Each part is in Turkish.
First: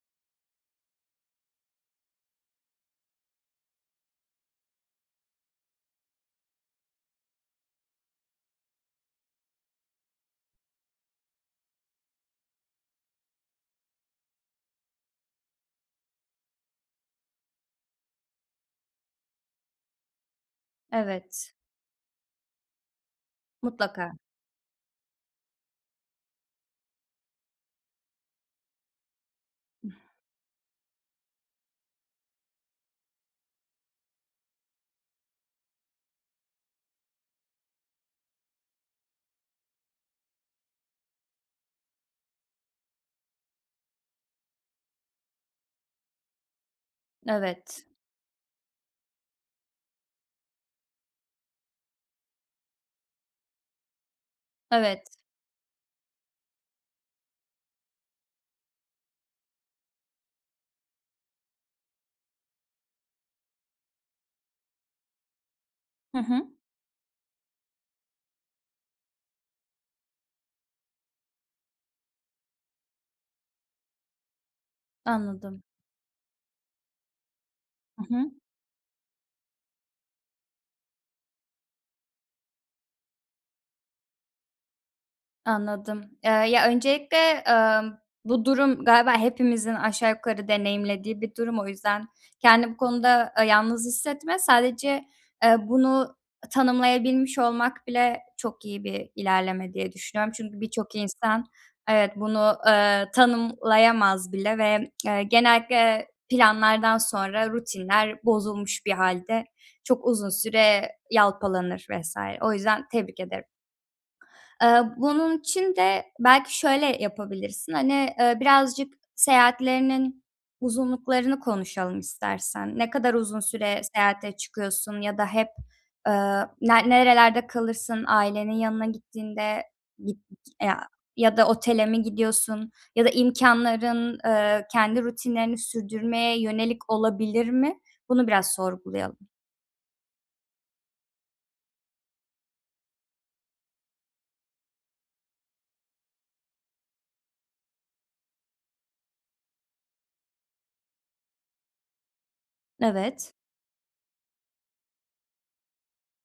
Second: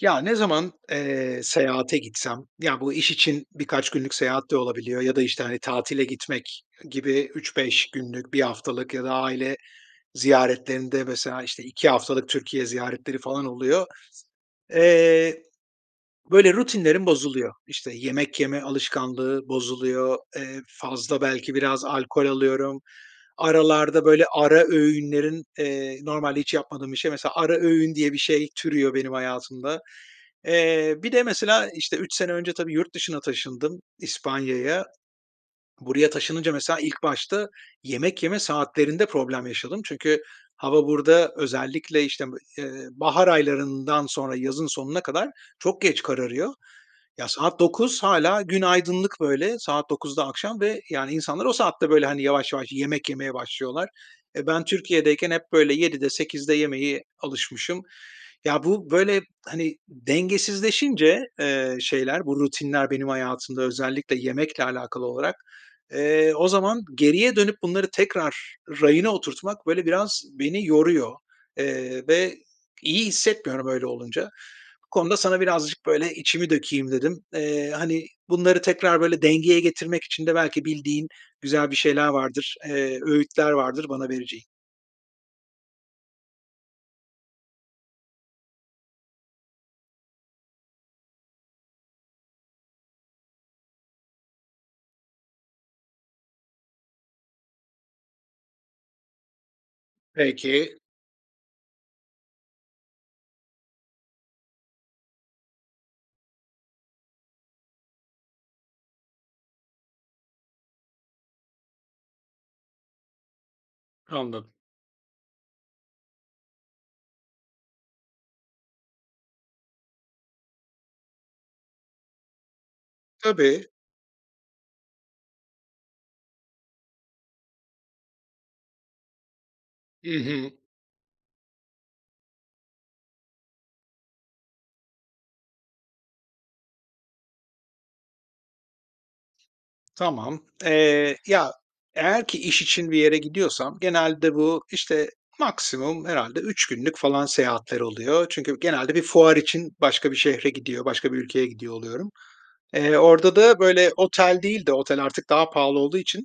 Ya, ne zaman, eee, seyahate gitsem, ya, bu iş için birkaç günlük seyahat de olabiliyor ya da, işte, hani, tatile gitmek gibi 3-5 günlük, 1 haftalık ya da aile ziyaretlerinde, mesela, işte, 2 haftalık Türkiye ziyaretleri falan oluyor. Eee, böyle rutinlerim bozuluyor, işte, yemek yeme alışkanlığı bozuluyor, eee, fazla Evet. belki biraz alkol alıyorum, aralarda Mutlaka. böyle ara öğünlerin, eee, normalde hiç yapmadığım bir şey, mesela, ara öğün diye bir şey türüyor benim hayatımda. [unintelligible] Eee, bir de, mesela, işte, 3 sene önce, tabii, yurt dışına taşındım, İspanya'ya. Buraya taşınınca, mesela, ilk başta yemek yeme saatlerinde problem yaşadım çünkü hava burada özellikle, işte, m eee, bahar aylarından sonra yazın sonuna kadar çok geç kararıyor. Ya, saat Evet. 21:00 hâlâ gün aydınlık, böyle saat 21:00'da akşam ve, yani, insanlar o saatte böyle, hani, yavaş yavaş yemek yemeye başlıyorlar. E, ben Evet. Türkiye'deyken hep böyle 19:00'de 20:00'de yemeye alışmışım. Ya, bu böyle, hani, dengesizleşince, eee, şeyler, bu rutinler benim hayatımda, özellikle yemekle alakalı olarak, Hı eee, o hı. zaman geriye dönüp bunları tekrar rayına oturtmak böyle biraz beni yoruyor, eee, ve iyi hissetmiyorum öyle olunca. Bu konuda sana Anladım. birazcık böyle içimi dökeyim dedim. Eee, Hı hani, hı. bunları tekrar böyle dengeye getirmek için de belki bildiğin güzel bir şeyler vardır, eee, öğütler vardır bana vereceğin. Anladım. Iıı, ya öncelikle, ımm, bu durum galiba hepimizin aşağı yukarı deneyimlediği bir durum. O yüzden kendini bu konuda, ııı, yalnız hissetme. Sadece, ııı, bunu tanımlayabilmiş olmak bile çok iyi bir ilerleme diye düşünüyorum. Çünkü Peki. birçok insan, evet, bunu, ııı, tanımlayamaz bile ve, ııı, genellikle, ııı, planlardan sonra rutinler bozulmuş bir hâlde çok uzun süre yalpalanır vs. O yüzden tebrik ederim. Anladım. Iıı, bunun için de belki şöyle yapabilirsin. Hani, aaa, birazcık seyahatlerinin uzunluklarını konuşalım istersen. Ne kadar uzun Tabii. süre seyahate çıkıyorsun ya da hep, ııı, na nerelerde kalırsın ailenin yanına gittiğinde? Hı Git hı. aaa, ya da otele mi gidiyorsun ya da imkânların, ııı, kendi rutinlerini sürdürmeye yönelik olabilir mi? Bunu biraz sorgulayalım. Tamam. Eee, ya, eğer ki iş için bir yere gidiyorsam genelde bu, işte, maksimum herhâlde 3 günlük falan seyahatler oluyor. Çünkü genelde bir fuar için başka bir şehre gidiyor, başka bir ülkeye gidiyor oluyorum. Eee, Evet. orada da böyle otel değil de, otel artık daha pahalı olduğu için,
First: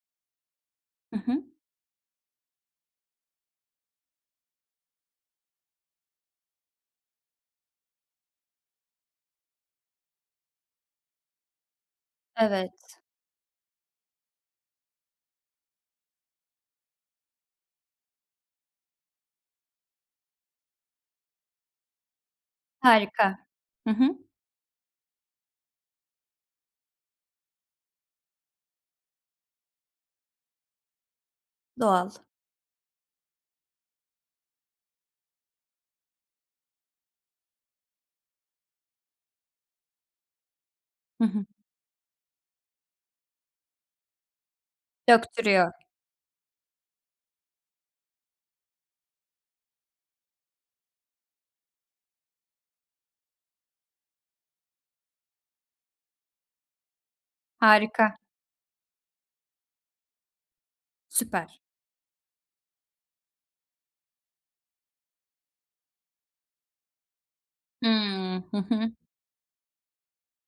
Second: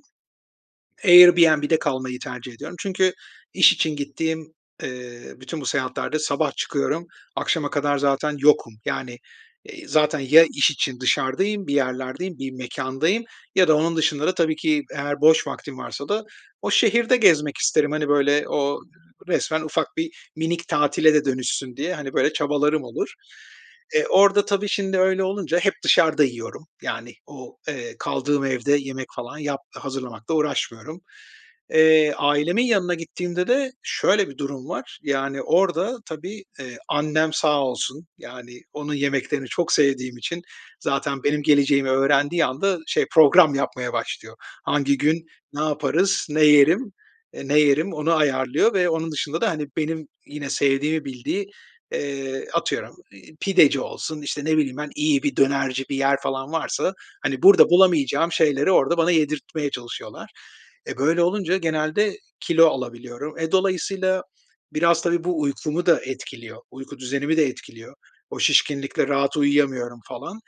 Hı hı. Airbnb'de kalmayı tercih ediyorum. Çünkü iş için gittiğim, ııı, bütün bu seyahatlerde sabah çıkıyorum, akşama kadar zaten yokum. Yani, eee, zaten ya iş için dışarıdayım, bir yerlerdeyim, bir Evet. mekândayım ya da onun dışında da tabii ki eğer boş vaktim varsa da o şehirde gezmek isterim. Hani, böyle o resmen ufak bir, minik tatile de dönüşsün diye hani böyle çabalarım olur. Harika, hı E, hı. orada, tabii, şimdi öyle olunca, hep dışarıda yiyorum, yani, o, eee, kaldığım evde yemek falan yap hazırlamakla uğraşmıyorum. Doğal. Eee, ailemin yanına gittiğimde de şöyle bir durum var. Yani orada tabii, eee, annem sağ olsun, yani, onun yemeklerini çok sevdiğim için zaten Hı benim hı. geleceğimi öğrendiği anda şey program yapmaya başlıyor. Hangi gün ne Döktürüyor. yaparız, ne yerim, eee, ne yerim onu ayarlıyor ve onun dışında da, hani, benim, yine, sevdiğimi bildiği, ııı, atıyorum iii, pideci olsun, işte, ne bileyim ben iyi bir dönerci bir yer falan varsa, hani, burada Harika. bulamayacağım şeyleri orada bana yedirtmeye çalışıyorlar. E, böyle olunca Süper. genelde kilo alabiliyorum. E, dolayısıyla biraz, tabii bu uykumu da etkiliyor, uyku düzenimi de etkiliyor. O Hımm. Hı hı. şişkinlikle rahat uyuyamıyorum falan.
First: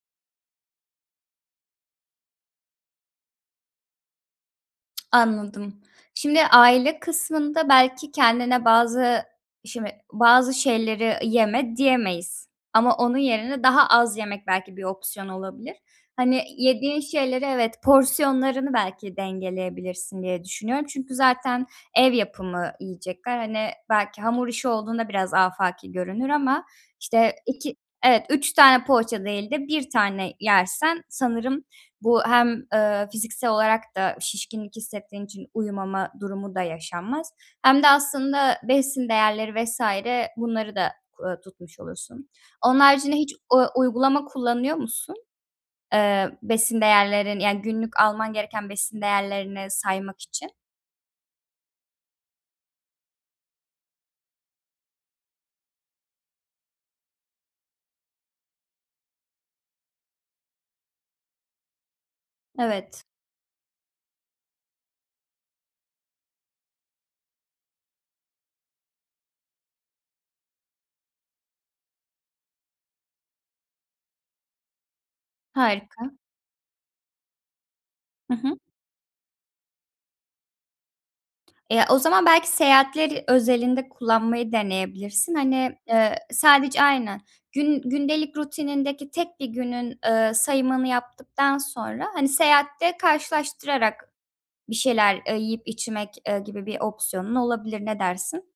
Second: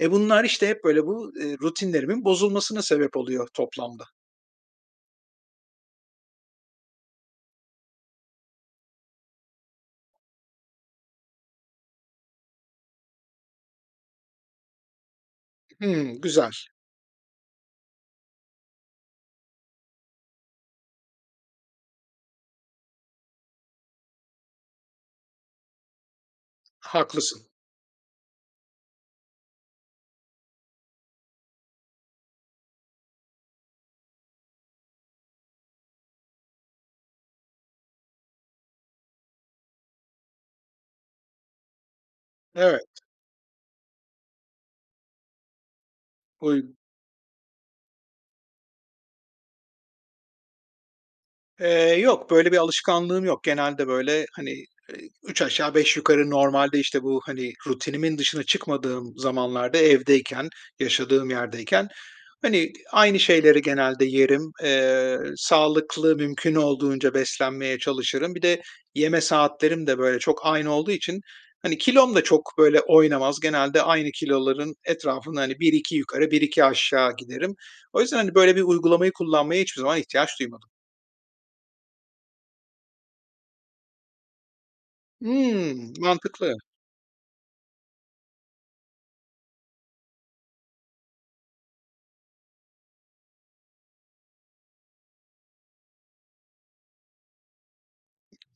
E, bunlar, işte, hep böyle bu, ııı, rutinlerimin bozulmasına sebep oluyor toplamda. Anladım. Şimdi aile kısmında belki kendine bazı Şimdi, bazı şeyleri "yeme" diyemeyiz. Ama onun yerine daha az yemek belki bir opsiyon olabilir. Hımm. Hani, Güzel. yediğin şeyleri, evet, porsiyonlarını belki dengeleyebilirsin diye düşünüyorum çünkü zaten ev yapımı yiyecekler. Hani, belki hamur işi olduğunda biraz afaki görünür ama, işte, Haklısın. 2 Evet, 3 tane poğaça değil de 1 tane yersen sanırım bu hem, eee, fiziksel olarak da şişkinlik hissettiğin için uyumama durumu da yaşanmaz hem de aslında besin değerleri vs. bunları da ku aaa, tutmuş olursun. Onun Evet. haricinde hiç u uygulama kullanıyor musun? Eee, Uygu besin değerlerin Yani günlük alman gereken besin değerlerini saymak için. Eee, yok, böyle bir alışkanlığım yok. Genelde, böyle, hani, eee, üç aşağı beş yukarı normalde, işte, bu, hani, rutinimin dışına çıkmadığım zamanlarda, evdeyken, yaşadığım yerdeyken, hani, Evet. aynı şeyleri genelde yerim. Eee, sağlıklı, mümkün olduğunca beslenmeye çalışırım. Bir de yeme saatlerim de, böyle, çok aynı olduğu için, hani, kilom da çok böyle oynamaz. Genelde aynı kiloların etrafında, hani, 1-2 Harika. yukarı, 1-2 aşağı giderim. O yüzden, Hı hani, böyle hı. bir uygulamayı kullanmaya hiçbir zaman ihtiyaç duymadım. Eee, o zaman belki seyahatler özelinde kullanmayı deneyebilirsin. Hani, Hımm. eee, Mantıklı. sadece, aynen, gün gündelik rutinindeki tek 1 günün, eee, sayımını yaptıktan sonra, hani, seyahatte karşılaştırarak bir şeyler, eee, yiyip içmek, eee, gibi bir opsiyonun olabilir. Ne dersin?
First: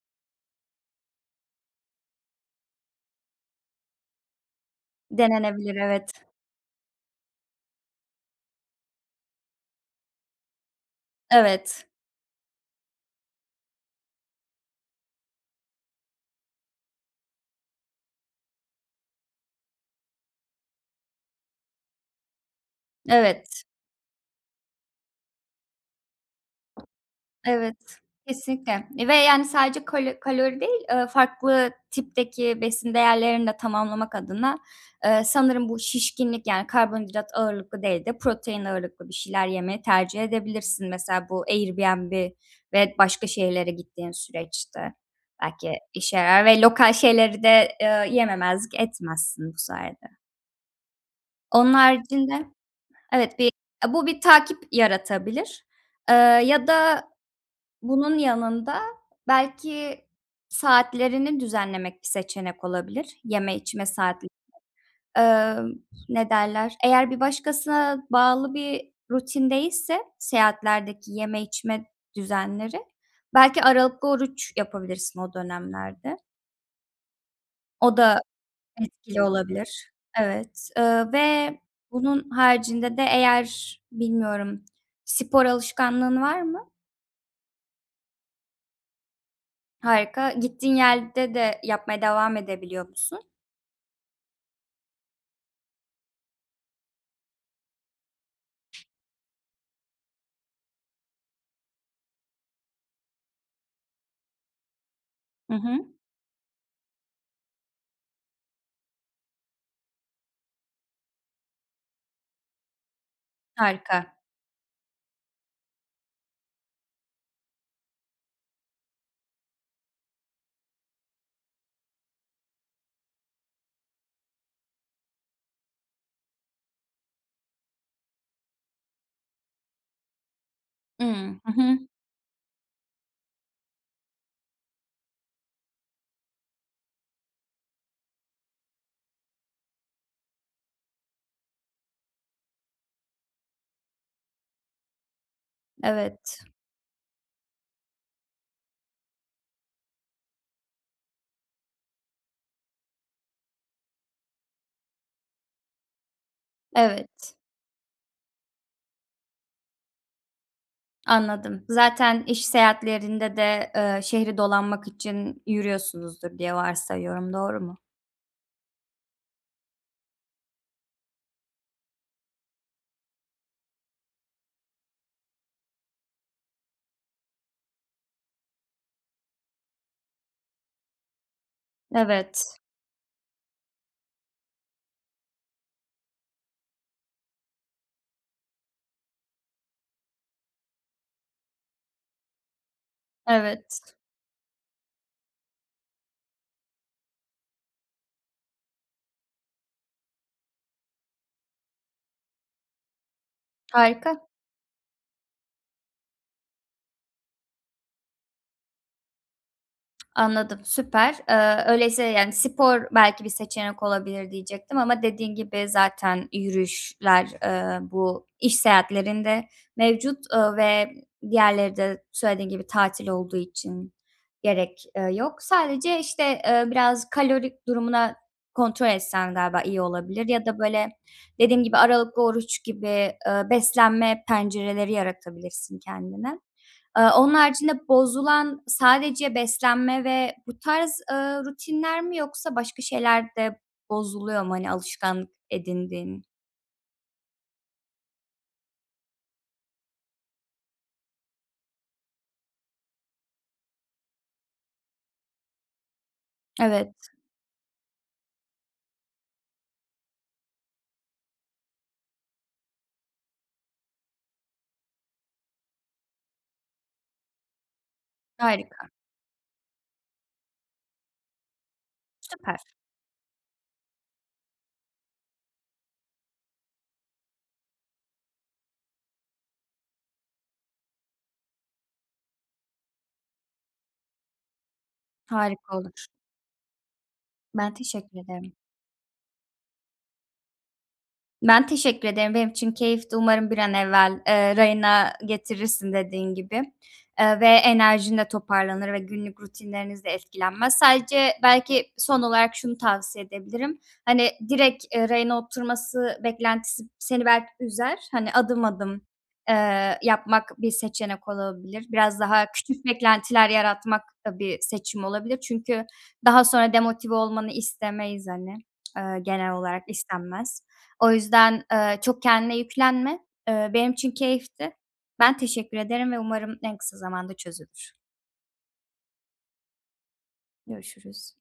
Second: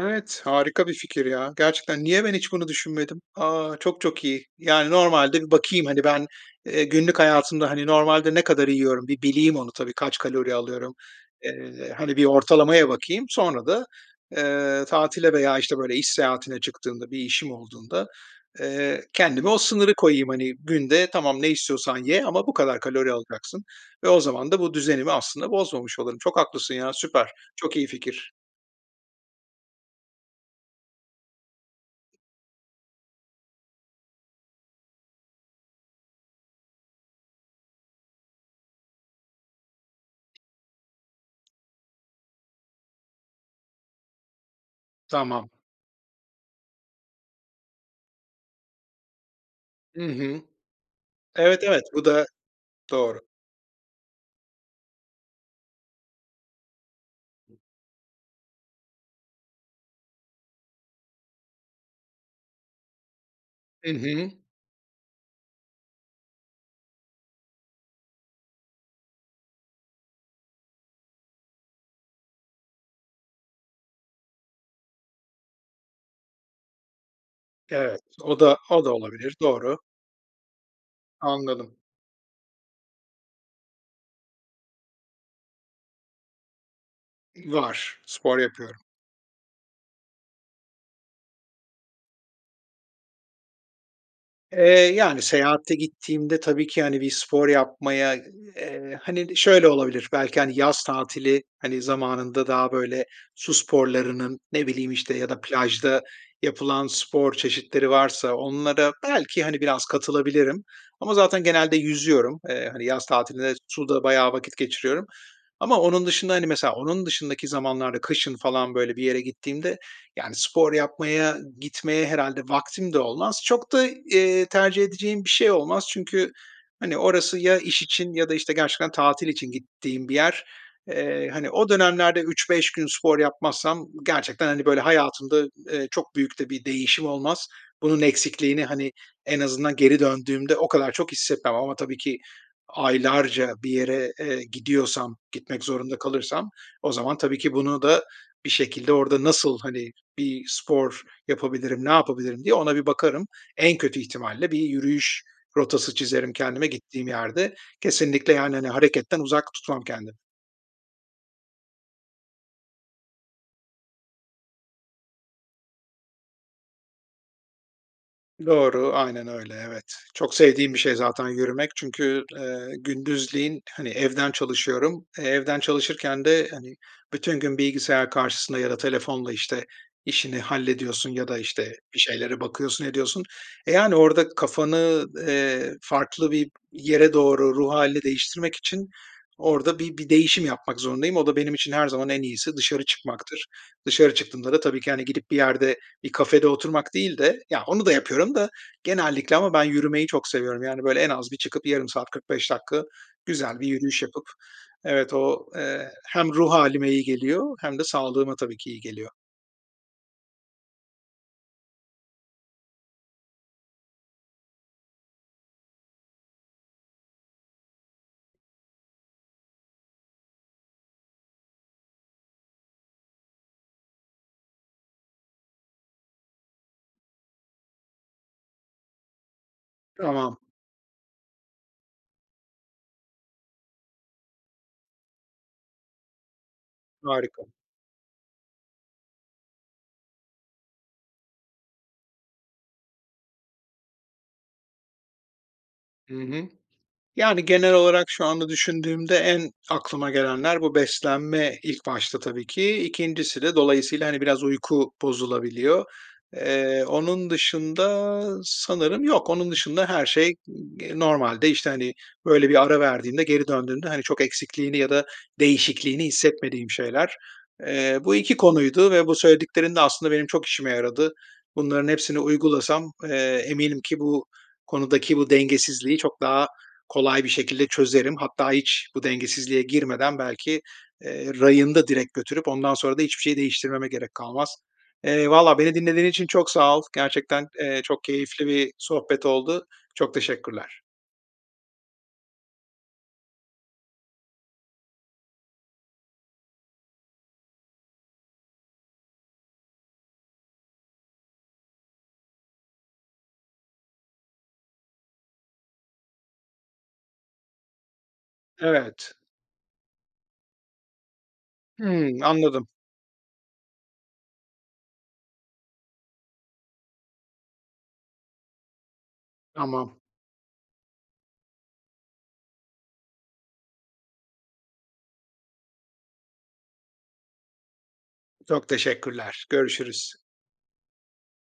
Evet, harika bir fikir ya. Gerçekten, niye ben hiç bunu düşünmedim? A, çok çok iyi. Yani, normalde Denenebilir bakayım, hani, evet. ben, eee, günlük hayatımda, hani, normalde ne kadar yiyorum, bir bileyim onu tabii, kaç kalori alıyorum, Evet. eee, hani, bir ortalamaya bakayım. Sonra da, eee, tatile veya, işte, böyle iş seyahatine çıktığımda, bir işim olduğunda, eee, kendime o sınırı koyayım. Hani, “Günde, tamam, ne istiyorsan ye ama bu kadar kalori alacaksın.” Evet. ve o zaman da bu düzenimi aslında bozmamış olurum. Çok haklısın ya, süper. Evet. Çok iyi fikir. Kesinlikle ve, yani, sadece kalo kalori değil, eee, farklı tipteki besin değerlerini de tamamlamak adına, eee, sanırım, bu şişkinlik yani, karbonhidrat ağırlıklı değil de protein ağırlıklı bir şeyler yemeyi tercih edebilirsin, mesela, bu Airbnb ve başka şehirlere gittiğin süreçte. Tamam. Belki işe yarar ve lokal şeyleri de, eee, yememezlik etmezsin bu Hı sayede. hı. Evet Onun evet. Bu da, haricinde, doğru. evet, bir, eee, bu bir takip yaratabilir, eee, ya da bunun yanında, belki saatlerini düzenlemek bir seçenek olabilir, yeme içme Hı saatleri. hı. Emm, ne derler, eğer bir başkasına bağlı bir rutin değilse seyahatlerdeki yeme içme düzenleri, belki aralıklı oruç yapabilirsin o dönemlerde. O Evet da o da o da etkili olabilir, doğru. olabilir. Evet. Eee, ve Anladım. bunun haricinde de eğer bilmiyorum spor alışkanlığın var mı? Var, spor yapıyorum. Harika. Gittiğin yerde de yapmaya devam edebiliyor musun? Eee, yani, seyahate gittiğimde tabii ki, hani, bir spor yapmaya, eee, hani, şöyle olabilir, belki, hani, yaz tatili, hani, zamanında daha böyle su sporlarının, ne bileyim, işte, ya da Hı hı. plajda yapılan spor çeşitleri varsa onlara belki, hani, biraz katılabilirim ama zaten genelde yüzüyorum. Eee, hani, yaz tatilinde suda Harika. bayağı vakit geçiriyorum ama onun dışında, hani, mesela onun dışındaki zamanlarda, kışın falan böyle bir yere gittiğimde, yani, spor yapmaya gitmeye herhâlde vaktim de olmaz. Çok da, eee, tercih edeceğim bir şey olmaz. Çünkü, hani, orası ya iş için ya da, işte, gerçekten tatil için gittiğim bir yer. Eee, Hımm, hani, hı o hı. dönemlerde 3-5 gün spor yapmazsam gerçekten, hani, böyle hayatımda, eee, çok büyük de bir değişim olmaz. Bunun eksikliğini, hani, en azından geri döndüğümde, o kadar çok hissetmem ama tabii ki aylarca bir yere, eee, gidiyorsam, gitmek zorunda Evet. kalırsam o zaman, tabii ki bunu da bir şekilde orada nasıl, hani, bir spor yapabilirim, ne yapabilirim diye ona bir bakarım. En kötü ihtimalle bir yürüyüş rotası çizerim kendime gittiğim Evet. yerde. Kesinlikle, yani, hani, hareketten uzak tutmam kendimi. Anladım. Zaten iş seyahatlerinde de, eee, şehri dolanmak için yürüyorsunuzdur diye varsayıyorum. Doğru mu? Doğru, aynen öyle, evet. Çok sevdiğim bir şey zaten yürümek. Çünkü, eee, gündüzleyin, hani, evden çalışıyorum. Eee, evden çalışırken de, hani, bütün gün bilgisayar karşısına ya da telefonla, işte, işini hallediyorsun ya da, işte, bir şeylere Evet. bakıyorsun, ediyorsun. E, yani, orada kafanı, eee, farklı bir yere doğru ruh hâlini değiştirmek için orada bir bir değişim yapmak zorundayım. O da benim için her zaman en iyisi dışarı çıkmaktır. Evet. Dışarı çıktığımda da tabii ki, hani, gidip bir yerde bir kafede oturmak değil de, ya, onu da yapıyorum da genellikle ama ben yürümeyi çok seviyorum. Yani, böyle, en az bir çıkıp 0,5 saat 45 dakika güzel bir yürüyüş yapıp Harika. Evet o, eee, hem ruh hâlime iyi geliyor hem de sağlığıma tabii ki iyi geliyor. Anladım. Süper. Eee, öyleyse, yani, spor belki bir seçenek olabilir diyecektim ama dediğin gibi zaten yürüyüşler, eee, bu iş seyahatlerinde mevcut, eee, ve diğerleri de söylediğin gibi tatil olduğu için gerek, eee, yok. Sadece, işte, eee, biraz kalori durumuna kontrol etsen galiba iyi olabilir Tamam. ya da, böyle, dediğim gibi aralıklı oruç gibi, eee, beslenme pencereleri yaratabilirsin kendine. Aaa, onun Harika. haricinde bozulan sadece beslenme ve bu tarz, ııı, rutinler mi, yoksa başka şeyler de bozuluyor mu, hani, alışkanlık Hı edindiğin? hı. Yani, genel olarak şu anda düşündüğümde en aklıma gelenler, bu beslenme ilk başta tabii ki. 2.'si de dolayısıyla, hani, biraz uyku bozulabiliyor. Eee, Evet. onun dışında sanırım yok. Onun dışında, her şey ig eee normalde, işte, hani, böyle bir ara verdiğinde, geri döndüğünde, hani, çok eksikliğini ya da değişikliğini hissetmediğim şeyler. Eee, bu 2 Harika. konuydu ve bu söylediklerin de aslında benim çok işime yaradı. Bunların hepsini Süper. uygulasam, eee, eminim ki bu konudaki bu dengesizliği çok daha kolay bir şekilde çözerim. Hatta hiç bu dengesizliğe girmeden belki, eee, rayında direkt götürüp ondan sonra da hiçbir şeyi değiştirmeme gerek kalmaz. Eee, vallaha beni Harika olur. dinlediğin için çok sağ ol. Gerçekten, Ben eee, çok teşekkür keyifli ederim. bir sohbet oldu. Çok teşekkürler. Ben teşekkür ederim. Benim için keyifti. Umarım bir an evvel, eee, rayına getirirsin dediğin gibi. Eee, ve enerjin de toparlanır ve günlük rutinleriniz de etkilenmez. Sadece belki son olarak şunu tavsiye edebilirim. Hani, direkt, eee, rayına oturması beklentisi b seni belki üzer. Hani, adım adım, Evet. eee, yapmak bir seçenek olabilir. Biraz Hımm, daha anladım. küçük beklentiler yaratmak da bir seçim olabilir. Çünkü daha sonra demotive olmanı istemeyiz hani. Iıı, genel olarak Tamam. istenmez. O yüzden, eee, çok kendine yüklenme. Eee, benim için keyifti. Ben teşekkür ederim ve umarım en kısa zamanda çözülür. Çok teşekkürler. Görüşürüz. Görüşürüz.